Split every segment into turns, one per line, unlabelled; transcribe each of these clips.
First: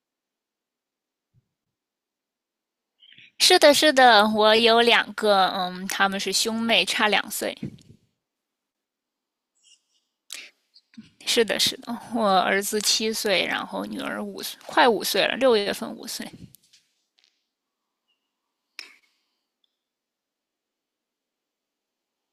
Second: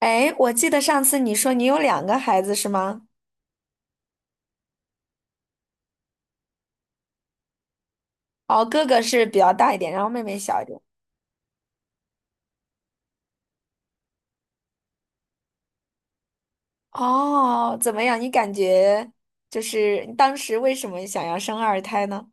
哎，我记得上次你说你有两个孩子是吗？
是的，是的，我有两个，嗯，他们是兄妹，差两岁。
哦，哥哥是比较大一点，然后妹妹小一点。
是的，是的，我儿子七岁，然后女儿五岁，快五岁了，6月份五岁。
哦，怎么样？你感觉就是你当时为什么想要生二胎呢？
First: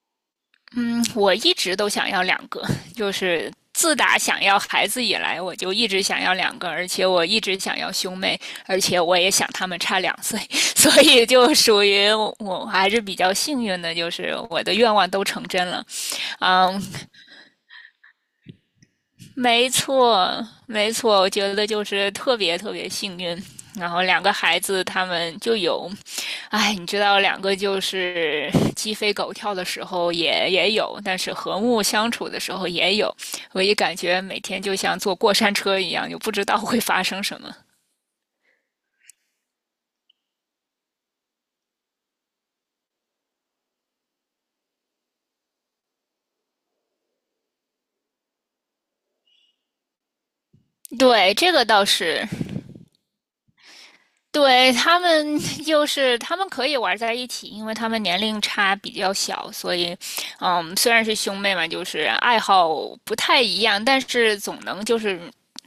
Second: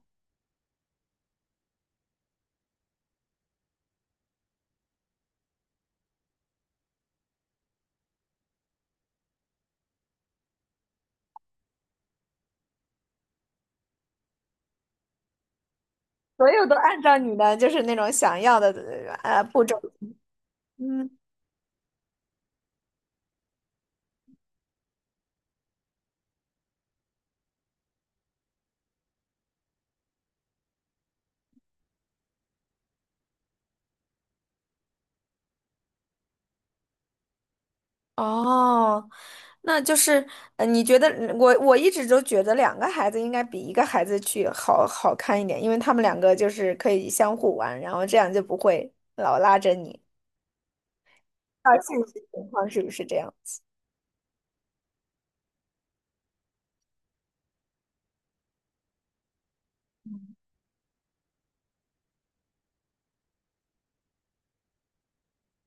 嗯，我一直都想要两个，就是自打想要孩子以来，我就一直想要两个，而且我一直想要兄妹，而且我也想他们差两岁，所以就属于我还是比较幸运的，就是我的愿望都成真了。
所有都
嗯，
按照你的就是那种想要的步
没
骤。
错，没
嗯，
错，我觉得就是特别特别幸运。然后两个孩子他们就有，哎，你知道，两个就是鸡飞狗跳的时候也有，但是和睦相处的时候也有。我也感觉每天就像坐过山车一样，就不知道会发生什么。
哦，那就是你觉得我一直都觉得两个孩子应该比一个孩子去好好看一点，因为他们两个就是可以相互玩，然后这样就不会老拉着你。
对，这个
到
倒
现实
是，
情况是不是这样？
对，他们 就是他们可以玩在一起，因为他们年龄差比较小，所以，嗯，虽然是兄妹嘛，就是爱好不太一样，但是总能就是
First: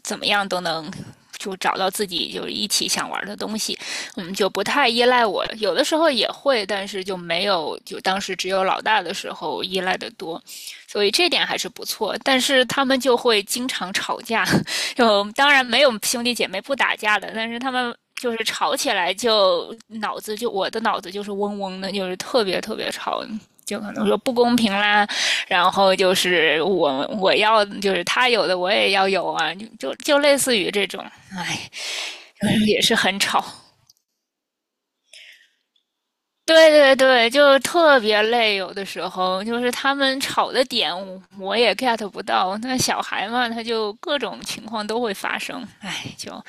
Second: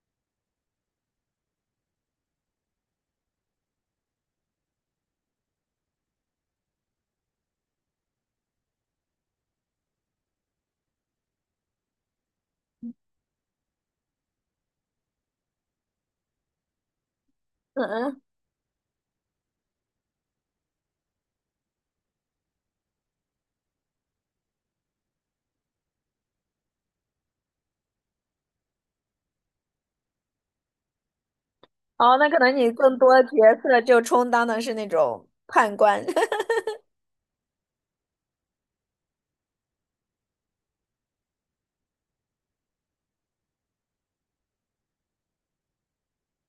怎么样都能就找到自己就是一起想玩的东西，嗯，就不太依赖我，有的时候也会，但是就没有就当时只有老大的时候依赖的多，所以这点还是不错，但是他们就会经常吵架。就当然没有兄弟姐妹不打架的，但是他
嗯
们
嗯，
就是吵起来就脑子就我的脑子就是嗡嗡的，就是特别特别吵，就可能说不公平啦，然后就是我要就是他有的我也要有啊，就类似于这种，哎，
哦，那可能你
也是
更
很
多角
吵。
色就充当的是那种判官。
对对对，就特别累，有的时候就是他们吵的点我也 get 不到，那小孩嘛，他就各种情况都会发生，哎，就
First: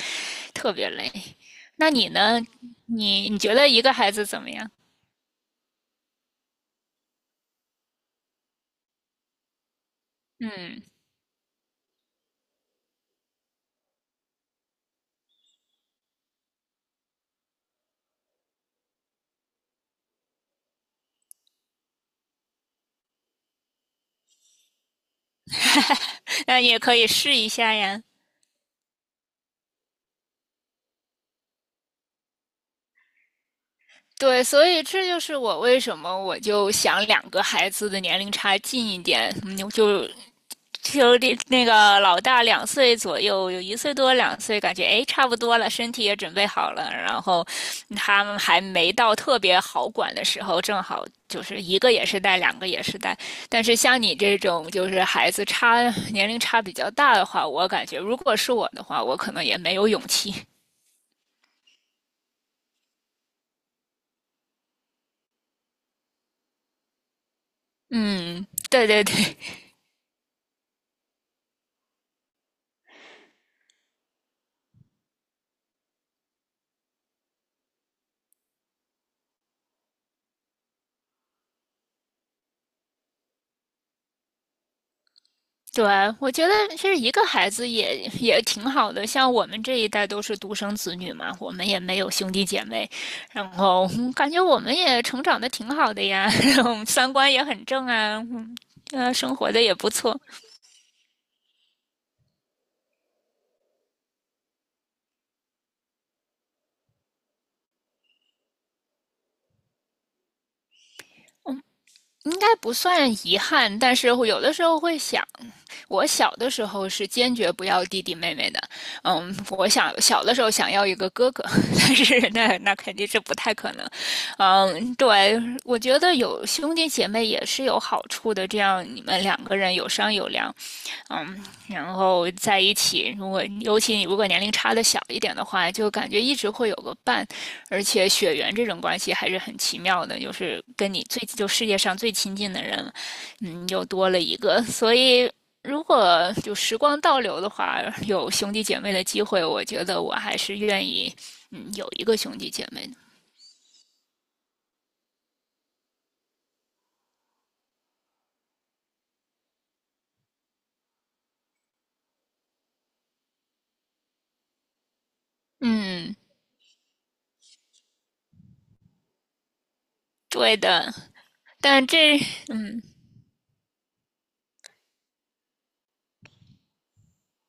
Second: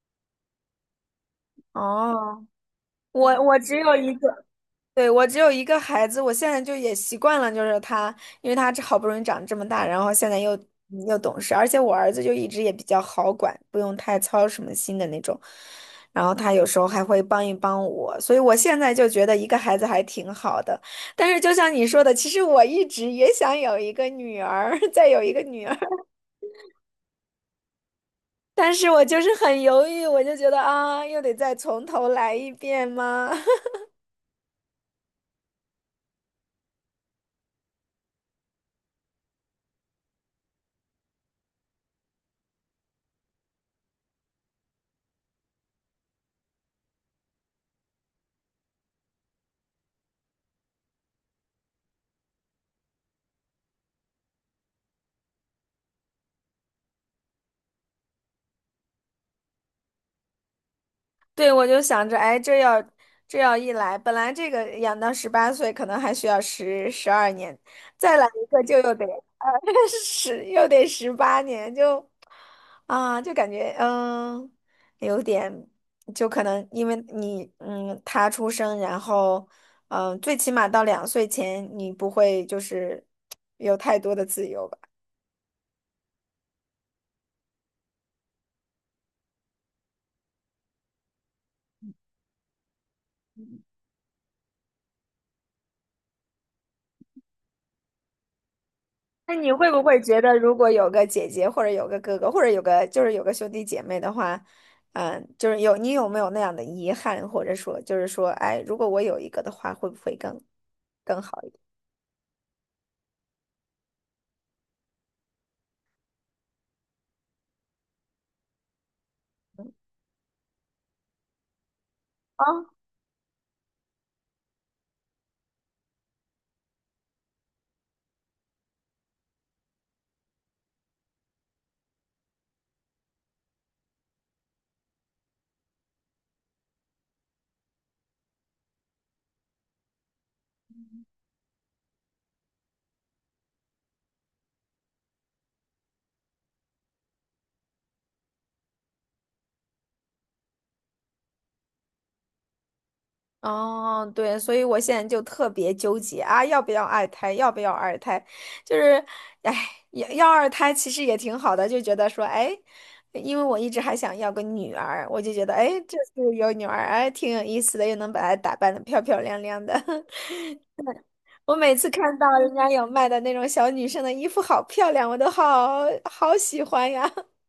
特别累。那你呢？
哦，
你
我
觉
我
得
只
一个
有
孩
一
子
个，
怎么样？
对，我只有一个孩子，我现在就也习惯了，就是他，因为他这好不容易长这么大，然后现在又
嗯，
又懂事，而且我儿子就一直也比较好管，不用太操什么心的那种，然后他有时候还会帮一帮我，所以我现在就觉得一个孩子还挺好的。但是就像你说的，其实我一直也想有一个女儿，再有一个女儿。
那也可以试一下呀。
但是我就是很犹豫，我就觉得啊，又得再从头来一遍吗？
对，所以这就是我为什么就想两个孩子的年龄差近一点，嗯就就那个老大两岁左右，有1岁多两岁，感觉哎差不多了，身体也准备好了，然后他们还没到特别好管的时候，正好就是一个也是带，两个也是带。但是像你这种就是孩子差年龄差比较大的话，我感觉如果是我的话，我可能也没有勇气。
对，我就想着，哎，这要一来，本来这个养到18岁可能还需要十二年，再来一
嗯，
个就
对
又
对
得
对
呃 又得18年，就啊，就感觉有点，就可能因为你他出生，然后嗯，最起码到2岁前，你不会就是有太多的自由吧。
对啊，我觉得其实一个孩子也挺好的。像我们这一代都是独生子女嘛，我们也没有兄弟姐妹，然后嗯感觉我们也成长的挺好的呀，然后三观也很正啊，嗯，生
那你
活的
会
也
不
不
会觉
错。
得，如果有个姐姐或者有个哥哥，或者有个就是有个兄弟姐妹的话，嗯，就是你有没有那样的遗憾，或者说就是说，哎，如果我有一个的话，会不会更好一点？
应该不算遗憾，但是会有的时候会想，我小的时候是坚决不要弟弟妹妹的。嗯，我想小的时候想要一个哥哥，但是
啊
那肯定是不太可能。嗯，对，我觉得有兄弟姐妹也是有好处的，这样你们两个人有商有量，嗯，然后在一起，如果尤其你如果年龄差的小一点的话，就感觉一直会有个伴，而且血缘这种关系还是很奇妙的，就是跟你最就世界上最亲近的人，嗯，又多了一个。所以如果就时光倒流的话，有兄弟姐妹的机会，我觉得我还是愿意，嗯，有一个兄弟姐妹的。
哦，对，所以我现在就特别纠结啊，要不要二胎？要不要二胎？就是，哎，要二胎其实也挺好的，就觉得说，哎，因为我一直还想要个女儿，我就觉得，哎，这
嗯，
次有女儿，哎，挺有意思的，又能把她打扮的漂漂亮亮的。
对的，
我每
但
次看
这
到人家有卖的那种小女生的衣服，好漂亮，我都好好喜欢呀！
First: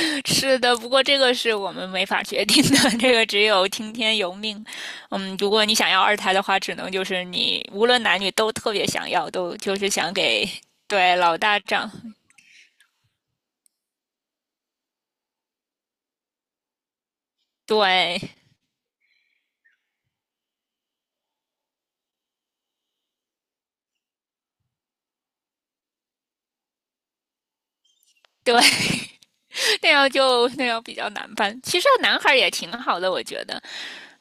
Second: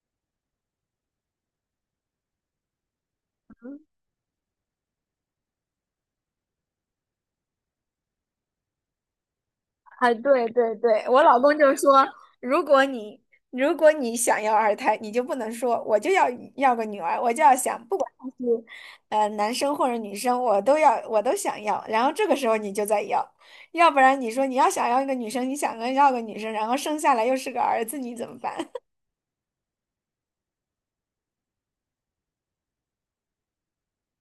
是的，不过这个是我们没法决定的，这个只有听天由命。嗯，如果你想要2胎的话，只能就是你无论男女都特别想要，都就是
啊，
想
对
给
对对，
对
我
老
老公
大
就
长，
说，如果你如果你想要二胎，你就不能说我就要个女儿，我就要想，不管他
对
是男生或者女生，我都想要。然后这个时候你就在要，要不然你说你要想要一个女生，你想要个女生，然后生下来又是个儿子，你怎么
对。
办？
那样就那样比较难办。其实男孩儿也挺好的，我觉得，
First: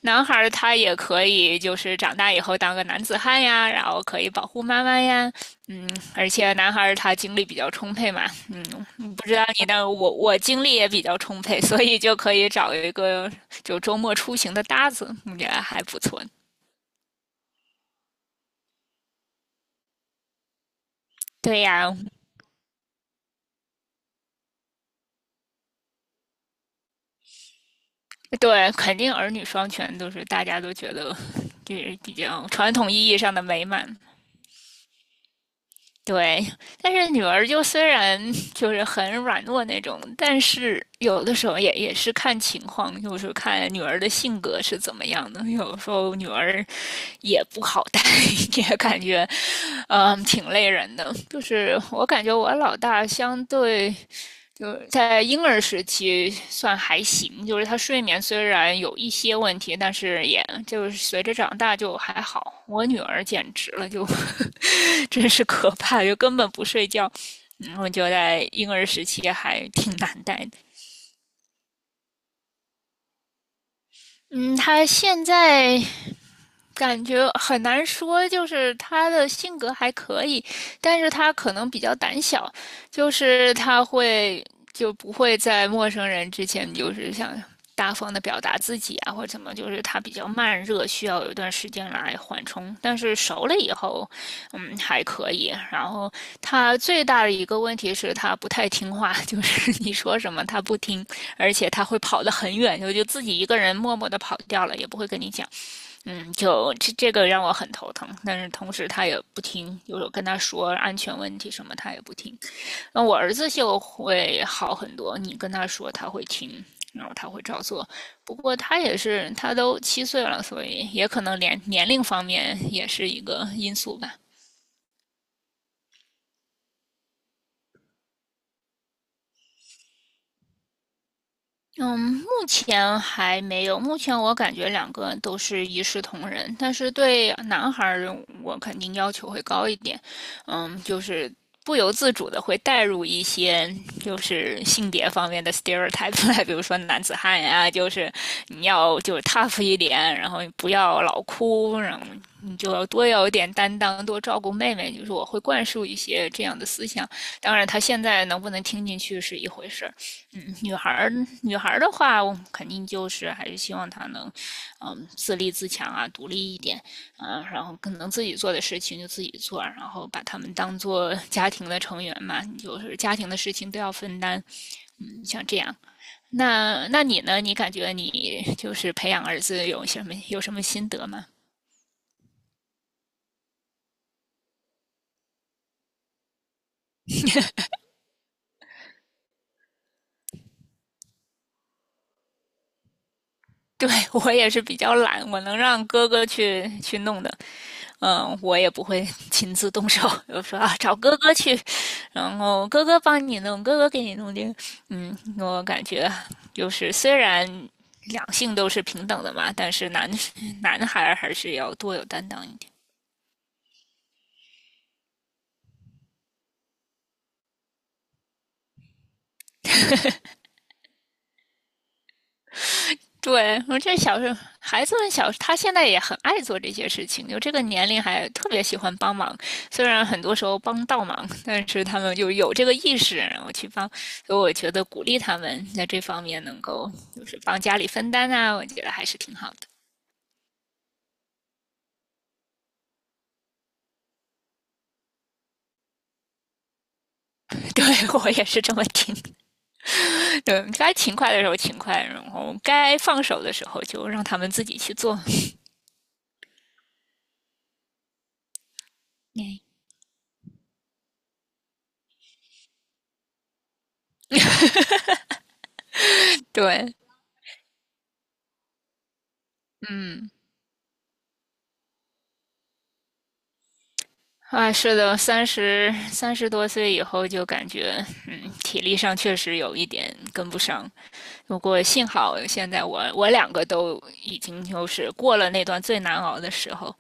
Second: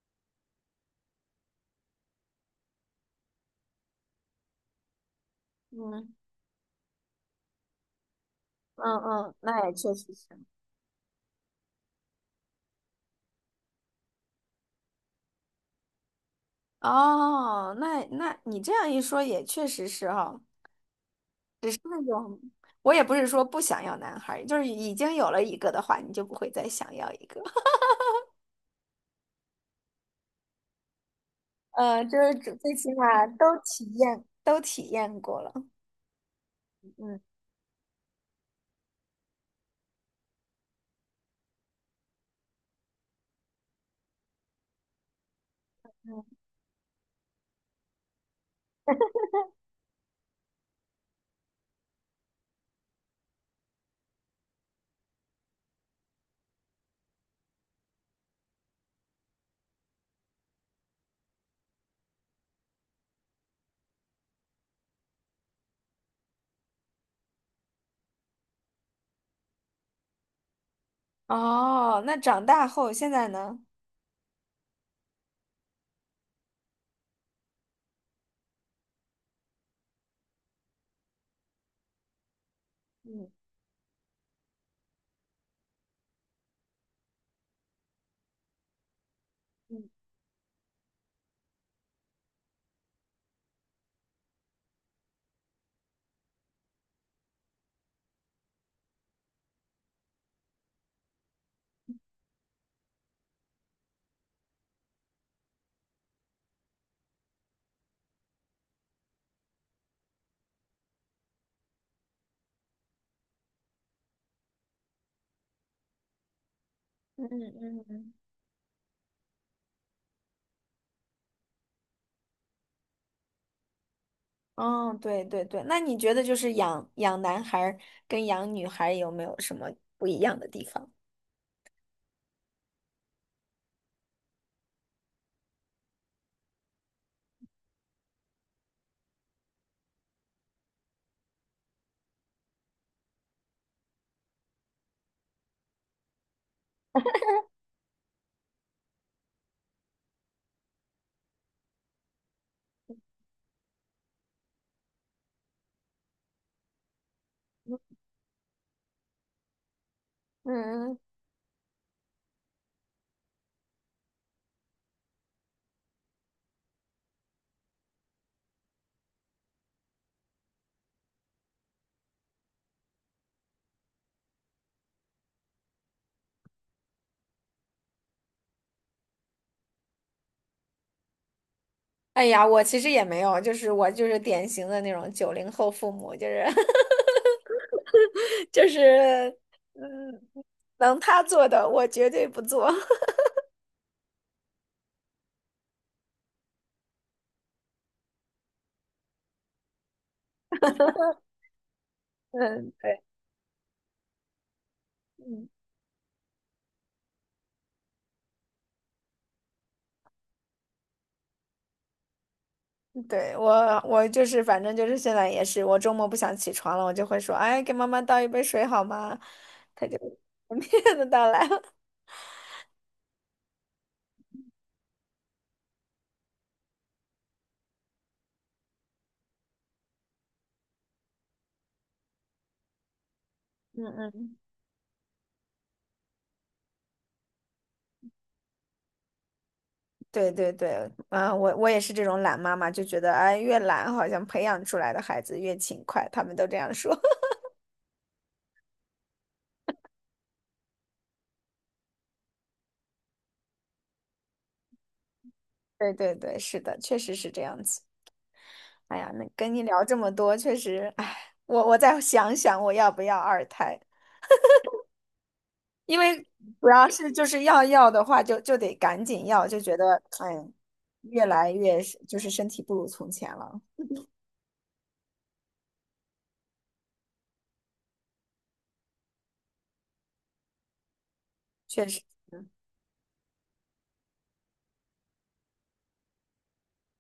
男孩儿他也可以就是长大以后当个男子汉呀，然后可以保护妈妈呀，嗯，
嗯
而且男孩儿他精力比较充沛嘛，
嗯
嗯，不
嗯，
知道你
那也
那
确
我
实是。
我精力也比较充沛，所以就可以找一个就周末出行的搭子，我觉得还不错。
哦，那你这样一说也确实是哈，
对
是
呀，
那种我也不是说不想要男孩儿，就是已经有了一个的话，你就不会再想要一个。
对，肯定儿女双全都是大家都觉得就是比
就是
较
最
传
最
统
起
意义
码
上的
都
美
体
满。
验都体验过了。
对，但是
嗯，
女儿就虽然 就是很软弱那种，但是有的时候也是看情况，就是看女儿的性格是怎么样的。有时候女儿也不好带，也感觉，嗯，挺累人的。就是我感觉我老大相对就是在婴儿时期算还行，就是他睡眠虽然有一些问题，但是也就是随着长大就还好。我女儿简直了，就 真是可怕，就根本不睡觉。嗯，我觉得在婴儿时期还挺难带的。
哦，那长大后现在呢？
嗯，他现在感觉很难说，就是他的性格还可以，但是他可能比较胆小，就
嗯
是他会就不会在陌生人之前就是想大方的表达自己啊，或者怎么，就是他
嗯
比较慢热，需要有一段时间来缓冲。但是熟了以后，嗯，还可以。然后他最大的一个问题是他不太听话，就是你说什么他不听，而且他会跑得很远，就自己一个人默默的跑掉了，也不会跟你讲。嗯，就这个让我很头疼，但是同时他也不听，有时候跟他说安全问题什么，他也不听。那我儿子就会好很多，你跟他说他会听，然后
嗯
他会照
嗯
做。
嗯。
不过他也是，他都七岁了，所以也可能年龄方面也是一个因素吧。
哦，对对对，那你觉得就是养男孩儿跟养女孩儿有没有什么不一样的地方？
嗯，目前还没有。目前我感觉两个都是一视同仁，但是对男孩儿我肯定要求会高一点。嗯，就是不由自主的会带入一些就是性别方面的 stereotype 来，比如说男子汉呀，就是你要就是 tough 一点，然后不要老哭，然后你就要多有一点担当，多照顾妹妹。就是我会灌输一些这样的思想。当然，他现在能不能听进去是一回事儿。嗯，女孩
嗯
儿，女孩儿的话，我肯定就是还是希望她能，嗯，自立自强啊，独立一点，啊，然后可能自己做的事情就自己做，然后把他们当做 家庭的成员嘛，就是家庭的事情都要分担，嗯，像这样。那那你呢？你感觉你就是培养儿子有什么心得吗？
哎呀，我其实也没有，就是我就是典型的那种90后父母，就是 就是嗯，能他做的我绝对不做。
对，我也是比较懒，我能让哥哥去弄的。嗯，我也不会 亲自动手，就说啊找哥哥去，然后
嗯，
哥哥
对，
帮你弄，哥哥给你弄定。嗯，
嗯，
我感觉就是虽然2性都是平等的嘛，但是男 男孩还是要多有担当一点。
对，我就是反正就是现在也是，我周末不想起床了，我就会说，哎，给妈妈倒一杯水好吗？他就 的倒来了。
对，我这小时候孩子们小，他现在也很爱做这些事情，就这个年龄还特别喜欢帮忙。虽然很多时候帮倒忙，但是他们就有这个意识，然后去
嗯
帮。所
嗯，
以我觉得鼓励他们在这方面能够就是帮家里分担啊，我觉得还是挺好的。
对对对，啊，我也是这种懒妈妈，就觉得哎，越懒好像培养出来的孩子越勤快，他们都这样说。
对我也是这么听。对，该勤快的时候勤快，然后该放手的时候就让他们自己去做。
对对对，是的，确实是这样子。哎呀，那跟你聊这么多，确实，哎，我再想想我要不要二胎，因为主要
对，
是就是要的话就得赶紧要，就觉得
嗯。
哎，越来越是就是身体不如从前了，
啊，是的，三十多岁以后就感觉，嗯，体力上确实有一点跟不上。不过
确实，
幸好现在我两个都已经就是过了那段最难熬的时候。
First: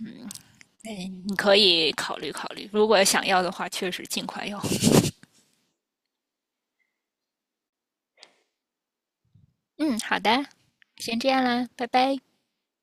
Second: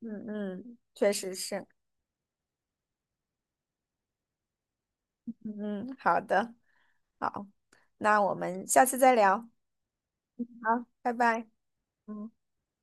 嗯嗯，确
嗯，
实
你可
是，
以考虑考虑，如果想要的话，确实尽快要。
嗯嗯，好的，好，那我们下次再聊，
嗯，好的，
好，拜
先这样
拜。
啦，拜拜。
嗯。